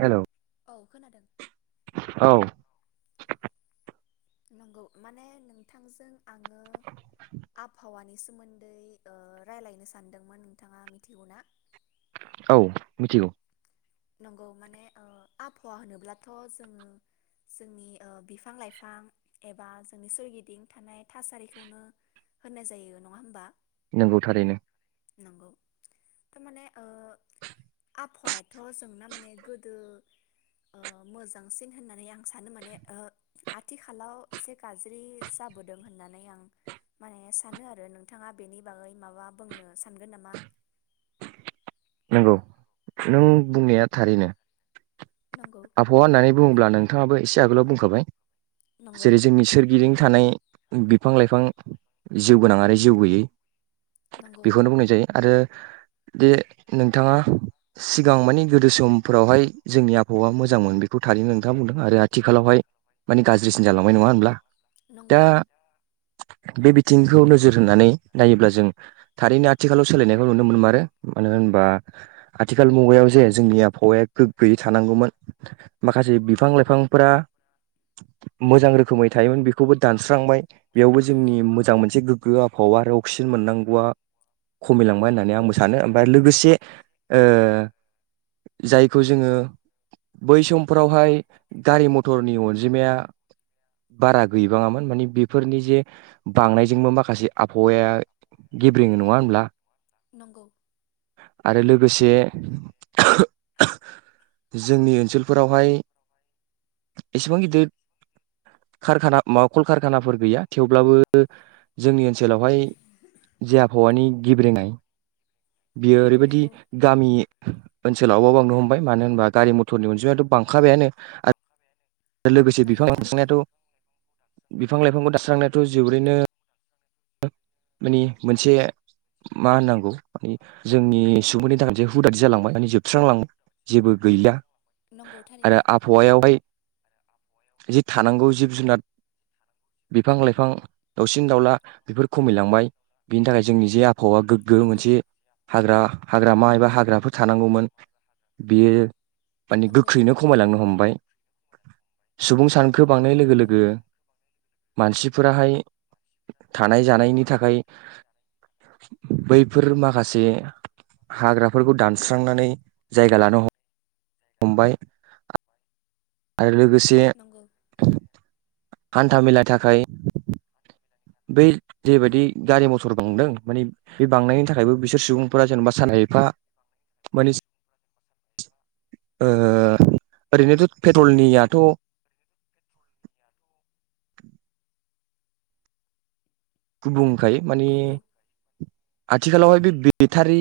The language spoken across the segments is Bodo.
हेलौ औ खोनादों। औ नंगौ माने नोंथांजों आङो आबहावानि सोमोन्दै ओ राय्लायनो सानदोंमोन नोंथाङा मिथिहौना? औ मिथिगौ। नंगौ माने ओ आबहावा होनोब्लाथ' जोङो जोंनि बिफां लाइफां एबा जोंनि सोरगिदिं थानाय थासारिखौनो होननाय जायो नङा होमबा? नंगौ थारैनो। नंगौ थारमाने ओ आबहावाया थ' जोंना माने गोदो ओ मोजांसिन होननानै आं सानो माने ओ आथिखालाव एसे गाज्रि जाबोदों होननानै आं माने सानो आरो नोंथाङा बेनि बागै माबा बुंनो सानगोन नामा? औ नों बुंनाया थारैनो। नंगौ आबहावा होननानै बुङोब्ला नोंथाङाबो इसे आगोलाव बुंखाबाय। नंगौ जेरै जोंनि सोरगिदिं थानाय बिफां लाइफां जिउ गोनां आरो जिउ गोैयै नंगौ बेखौनो बुंनाय जायो आरो दे। नोंथाङा सिगां मानि गोदो समफोरावहाय जोंनि आबहावा मोजांमोन बेखौ थारैनो नोंथाङा बुंदों आरो आथिखालावहाय मानिे गाज्रिसिन जालांबाय नङा होनबा? नंगौ। बे बिथिंखौ नोजोर होनानै नायोब्ला जों थारैनो आथिखालाव सोलायनायखौ नुनो मोनमारो मानो होन बा आथिखाल मुगायाव जे जोंनि आबहावाया गोग्गयै थानांगौमोन माखासे बिफां लाइफांफोरा मोजां रोखोमै थायोमोन बेखौबो दानस्रांबाय बेयावबो नंगौ जोंनि मोजां मोनसे गोग्गो आबावा आरो अक्सिजेन मोननांगौआ खमिलांबाय होननानै आंबो सानो ओमफ्राय लोगो से ओ जायखौ जोङो बै समफ्रावहाय गारि मथरनि अनजिमाया बारा गैबाङामोन माने बेफोरनि जे बांनाय जोंबो माखासे आबहावाया गेब्रेङो नङा होनब्ला? नंगौ आरो लोगोसे [unintelligible] जोंनि ओनसोलफोरावहाय एसेबां गिदिर कारखाना माबा कल खारखानाफोर गैया थेवब्लाबो जोंनि ओनसोलावहाय जे आबहावानि गेब्रेनाय। बियो ओरैबायदि नंगौ गामि ओनसोलावबो बांनो हमबाय मानो होनबा गारि मथरनि अनजिमा बिदुंआ बांखाबायानो आरो लोगोसे नंगौ बिफां थारैनो लाइसिनानो थ [unintelligible] स्रांनायाथ जोबोरैनो बिनि माने मोनसे मा होननांगौ मानि जोंनि सुबुंफोरनि थाखाय जे हुदा जालांबाय माने जोबस्रांलांबाय जेबो गैलि नंगौ थारैनो आरो आबहावायावहाय जि थानांगौ जिब जुनाद बिफां लाइफां दाउसिन दाउला बेफोर खमिलांबाय बिनि थाखाय जोंनि जे आफ हवा गोग्गो नंगौ मोनसे बा हाग्रामा एबा हाग्राफोर थानांगौमोन बेयो माने नंगौ गोख्रैनो खमायलांनो हमबाय सुबुं सान खो बांनाय लोगो नंगौ लोगो मानसिफोराहाय थानाय जानायनि थाखाय बैफोर माखासे जे हाग्राफोरखौ दानस्रांनानै जायगा लानो हम हम्बाइ आ रो लोगोसे नंगौ हान्था मेला थाखाय बै जेबायदि गारि मथर बांदों माने बे बांनायनि थाखायबो बिसोर सुबुंफोरा जेनेबा साना एफा माने ओ ओरैनोथ पेट्रलनियाथ गुबुं खाय माने नंगौ आथिखालावहाय बे बेटारि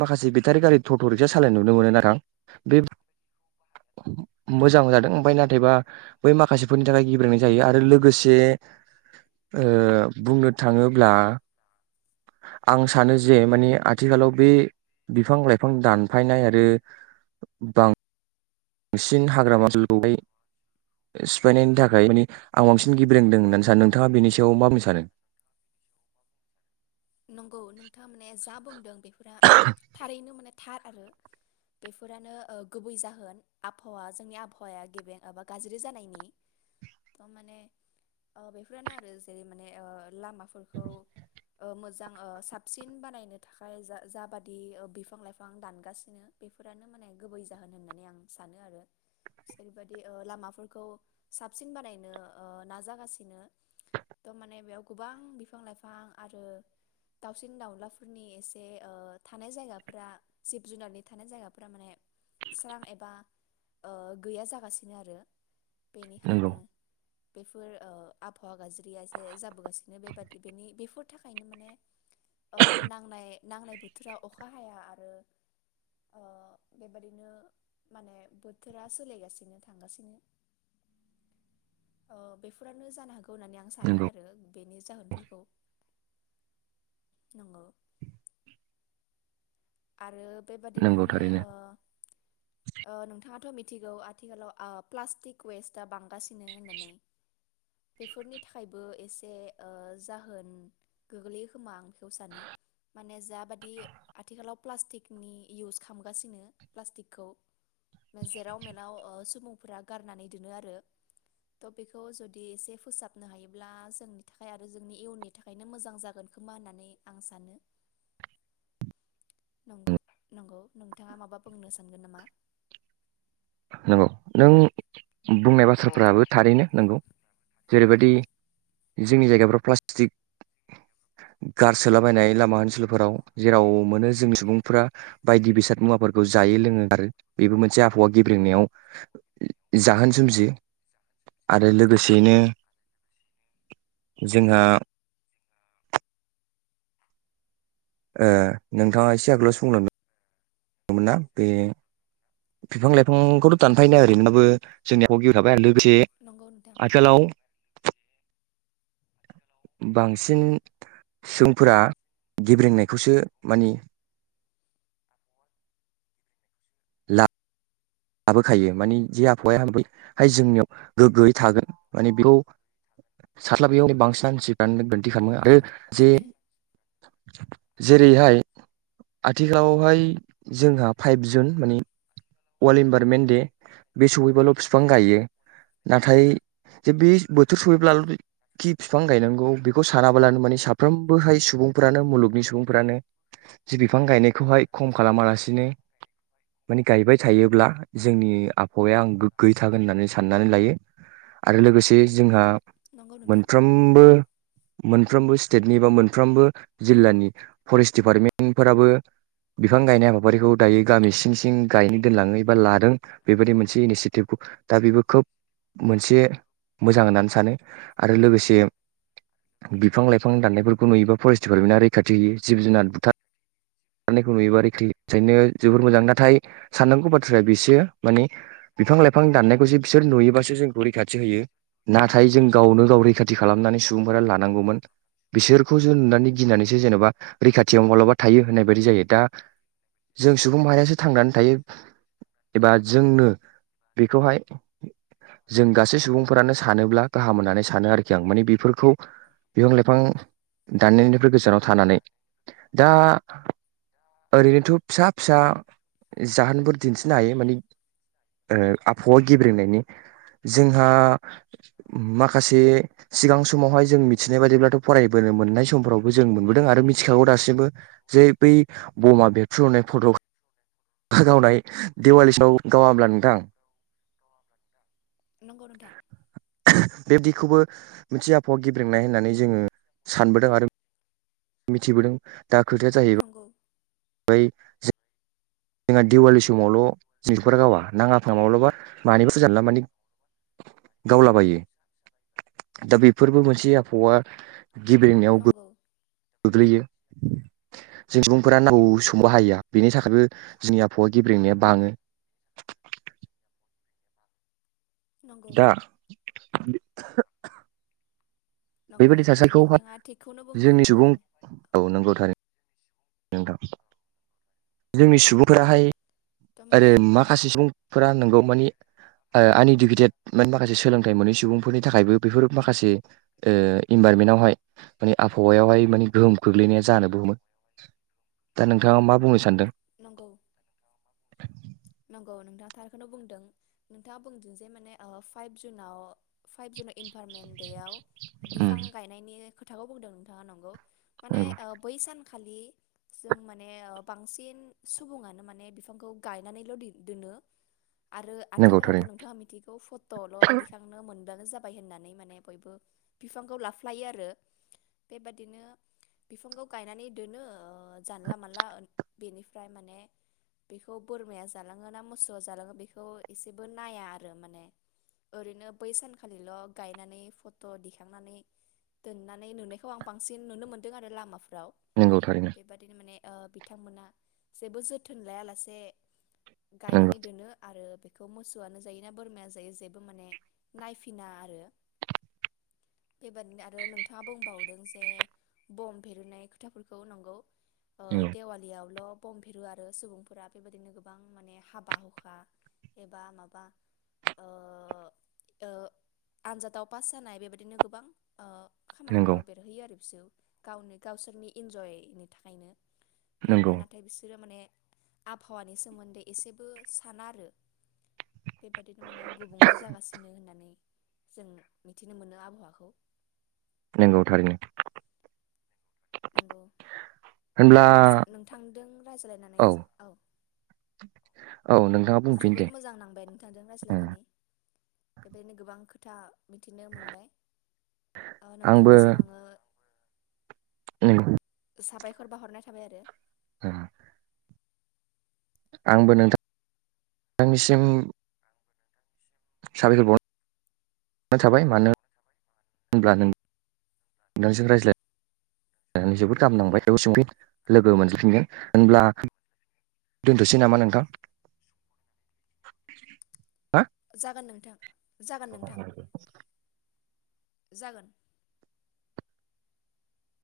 माखासे बेटारि गारि ट ट रिक्सा सालायनाय नुनो मोनो नाथां बेब मोजां जादों ओमफाय नाथायबा बै माखासेफोरनि थाखाय गिब्रेंनाय जायो आरो लोगोसे ओ बुंनो थाङोब्ला आं सानो जे माने आथिखालाव बे बिफां लाइफां दानफायनाय आरो बां बांसिन हाग्रामाओनसोलखौहाय सिफायनायनि थाखाय माने आव बांसिन गेबरोंदों होननानै सानो नोंथाङा बेनि सायाव मा बुंनो सानो नंगौ नोंथां मोने जा बुंदों बे फोरा थारैनो माने थार आरो बेफोरानो ओ गुबै जाहोन आबहावा जोंनि आबहावाया गेबें एबा गाज्रि जानायनि थार माने ओ बेफोरानो आरो जेरै माने आ लामाफोरखौ ओ मोजां ओ साबसिन बानायनो थाखाय जा जा जाबादि बिफां लाइफां दानगासिनो बेफोरानो माने गुबै जाहोन होननानै आं सानो आरो जेरैबायदि ओ लामाफोरखौ साबसिन बानायनो ओ नाजागासिनो थ माने बेयाव गोबां बिफां लाइफां आरो दाउसिन दाउलाफोरनि एसे ओ थानाय जायगाफोरा जिब जुनारनि थानाय जायगाफोरा माने स्रां एबा ओ गैया जागासिनो आ नंगौ बेनिखायनो बेफोर ओ आबहावा गाज्रिया एसे जाबोगासिनो बेबादि बेनि बेफोर थाखायनो माने ओ नांनाय नांनाय बोथोरा अखा हाया आरो ओ बेबादिनो माने बोथोरा सोलायगासिनो थांगासिनो ओ बेफोरानो जानो हागौ खौ होननानै आं सानो नंगौ आरो बेनि जाहोनफोरखौ [unintelligible] आरोबाव बेबादिनो नंगौ माने थारैनो ओ ओ नोथाङाथ मिथि गौ आथिखालाव प्लास्टिक वेस्टा बांगासिनो होननानै बेफोरनि थाखायबो एसे ओ जाहोनगोग्लैयोखोमा आं सानो माने जाबादि आथिखालाव प्लास्टिकनि इउस खालामगासिनो प्लास्टिकखौ जेराव मेलाव सुबुंफोरा गारनानै दोनो आरो थ' बेखौ जुदि एसे फोसाबनो हायोब्ला जोंनि थाखाय आरो जोंनि इयुननि थाखायनो मोजां जागोन खोमा होननानै आं सानो। नंगौ नंगौ नोंथांङा माबा बुंनो सानगोन नामा? नंगौ नों बुंनाय बाथ्राफोराबो थारैनो नंगौ। जेरैबायदि जोंनि जायगाफ्राव प्लास्टिक गारसोलाबायनाय लामा ओनसोलफोराव जेराव मोनो जोंनि सुबुंफोरा बायदि बेसाद मुवाफोरखौ जायो लोङो आरो बेबो मोनसे आबहावा गेब्रेंनायाव जाहोन सोमजियो आरो नंगौ लोगोसेयैनो जोंहा ओ नोंथांङा एसे आगोलाव बुंलांदोंमोन ना बे बिफां लाइफांखौथ' दानफायनाया ओरैनोबाबो जोंनि [inaudible] थाबाय आरो लोग लोगोसे नंगौ नोंथां आथिखालाव बांसिन सुबुंफोरा गेब्रेंनायखौसो मानि लाबोखायो माने जे आबहावाया बैहाय जोंनियाव गोग्गोयै थागोन माने बेखौ साथ्लाबैयाव बांसिन मानसिफ्रानो दोन दि खालामो आरो नंगौ जे जेरैहाय आथिखालावहाय जोंहा फाइभ जुन माने। वर्ल्ड इनभाररमेन्ट दे बे सहैबाल' बिफां गायो नाथाय जे बे बोथोर सफैब्ला' खि बिफां गायनांगौ बेखौ सानाब्लानो माने साफ्रोमबोहाय सुबुंफ्रानो मुलुगनि सुबुंफ्रानो जि बिफां गायनायखौहाय खम खालामालासिनो माने गायबाय थायोब्ला जोंनि आबहावाया आं गोग्गैयै थागोन होननानै साननानै लायो आरो लोगोसे जोंहा नंगौ नोंथां मोनफ्रोमबो मोनफ्रोमबो स्टेटनि बा मोनफ्रोमबो जिल्लानि फरेस्ट दिडपार्टमेन्टफोराबो बिफां गायनाय हाबाफारिखौ दायो गामि सिं सिं गायनो दोनलाङो एबा लादों बेबायदि मोनसे इनिसियेटिभखौ दा बेबो खोब मोनसे मोजां होननानै सानो आरो लोगोसे बिफां लाइफां दाननायफोरखौ नुयोबा फरेस्ट दिडिपार्टमेन्टआ रैखाथि होयो जिब जुनार बुथार दाननायखौ नुयोबा रैखाथिनो जोबोर मोजां नाथाय साननांगौ बाथ्राया बिसो माने बिफां लाइफां दाननायखौसो बिसोर नुयोबासो जोंखौ रैखाथि होयो नाथाय जों गावनो गाव रैखाथि खालामनानै सुबुंफोरा लानांगौमोन बिसोरखौसो नुनानै गिनानैसो जेन'बा रैखाथियाव माबालाबा थायो होननाय बेबायदि जायो दा जों सुबुं माहारियासो थांनानै थायो एबा जोंनो बेखौहाय जों गासै सुबुंफोरानो सानोब्ला गाहाम मोननानै सानो आरोखि आं माने बेफोरखौ बिफां लाइफां दाननायनिफ्राय गोजानाव थानानै दा ओरैनोथ' फिसा फिसा जाहोनफोर दिन्थिनो हायो मानि ओ आबहावा गेब्रेंनायनि जोंहा माखासे सिगां समावहाय जों मिथिनाय बादिब्लाथ' फरायबोनो मोननाय समफोरावबो जों मोनबोदों आरो मिथिखागौ दासिमबो। जे बै बमा बेरफ्रुनाय फट'खा गावनाय दिवालिसाव गावाब्ला अब्ला नोंथां? नंगौ नोंथां बेदिखौबो मोनसे आबहावा गेब्रेंनाय होननानै जोंङो सानबोदों आरो मिथिबोदों। दा खोथाया नंगौ जाहैबाय जोंहा दिवाललि समावल' [unintelligible] गावा नाङा फाङा माब्लाबा मानैबा फुजानला माने गावलाबायो दा बेफोरबो मोनसे आबहावा गिब्रेंनायाव गो नंगौ गोग्लैयो जों सुबुंफोरा नांगौ [unintelligible] बेनि थाखायबो जोंनि आबहावा गेब्रेंनाया बाङो‌। नंगौ दा नंगौ बेबायदि माने नोंथाङा थिगखौनो थासारिखौहाय बुंदों जोंनि सुबुं थारैनो औ नंगौ थारै नोंथां जोंनि सुबुंफोराहाय आरो थारमाने औ माखासे सुबुंफोरा नंगौ मानि ओ आन इडुकेटेद माने माखासे सोलोंथाइ मोनैनि सुबुंफोरनि थाखायबो बेफोर माखासे ओ इनभारमेन्टावहाय माने आबहावायावहाय माने गोहोम खोख्लैनाया जानोबो हमो दा नोंथाङा मा बुंनो सानदों? नंगौ। नंगौ नोंथां। थारखोनो बुंदों नोंथाङा बुंदों जे माने ओ फाइभ जुनाव फाइभ जुनाव इनभारमेन्ट देयाव बिफां उम गायनायनि खोथाखौ बुंदों नोंथाङा नंगौ। माने नंगौ ओ बै सान खालि जों माने ओ बांसिन सुबुङानो माने बिफांखौ गायनानैल' दि दोनो। आरो नंगौ आथिखालावथ' थारैनो नोंथाङा मिथिगौ फटल' दिखांनो मोन बानो जाबाय होननानै माने बयबो बिफांखौ लाफ्लायो आरो बेबादिनो बिफांखौ गायनानै दोनो ओ जानला मानला ओन बेनि फ्राय माने बेखौ बोरमाया जालाङो ना मोसौआ जालाङो बेखौ एसेबो नाया आरो माने ओरैनो बै सानखालिल' गायनानै फट दिखांनानै दोननानै नुनायखौ आं बांसिन नुनो मोनदों आरो लामाफोर फ्राव नंगौ थारैनो बेबादिनो माने ओ बिथांमोना जेबो जोथोन लायालासे। गायनानै नंगौ दोनो आरो बे बेखौ मोसौआनो जायो ना बोरमायानो जायो जेबो माने नायफिना आरो बेबादिनो आरो नोंथाङा बुंबावदों जे बम बेरुनाय खोथाफोरखौ नंगौ। ओ देवालियावल' बम बेरु आरो सुबुंफोरा बेबायदिनो गोबां माने हाबा हुखा एबा माबा ओ ओ आनजादाव पास जानाय बेबायदिनो गोबां ओ नंगौ खामानिफोराव बेरहोयो आरो बिसोर। गावनो गावसोरनि इन्जयनि थाखायनो। बेयावनो नोंगौ। नाथाय बिसोरो माने आबहावानि सोमोन्दै एसेबो साना आरो बेबादिनो माने गुबुंले जागासिनो होननानै जों मिथिनो मोनो आबहावाखौ। नोंगौ थारैनो। नोंगौ। होनब्ला नोंसा नोंथांदों रायज्लायनानै औ औ नोंथाङा बुंफिन दे जोबोर मोजां नांबाय नोंथांजों उम रायज्लायनानै बेबायदिनो गोबां खोथ खोथा मिथिनो मोनबाय। ओ आंबो नोंथांनिसिम आङो [unintelligible] साबायखर बावहरनाय थाबाय आरो। ओ। आंबो नोंथांनिसिम साबायखर बाव नायथाबाय मानो होनब्ला नों नोंसिजों रायज्लाय नानै जोबोद गाहाम नांबाय थेवबो सोंफिन लोगो मोनजोबफिनगोन होनब्ला दोनथ'सै नामा नोंथां हा। जागोन नोंथां। जागोन नोंथां जागोन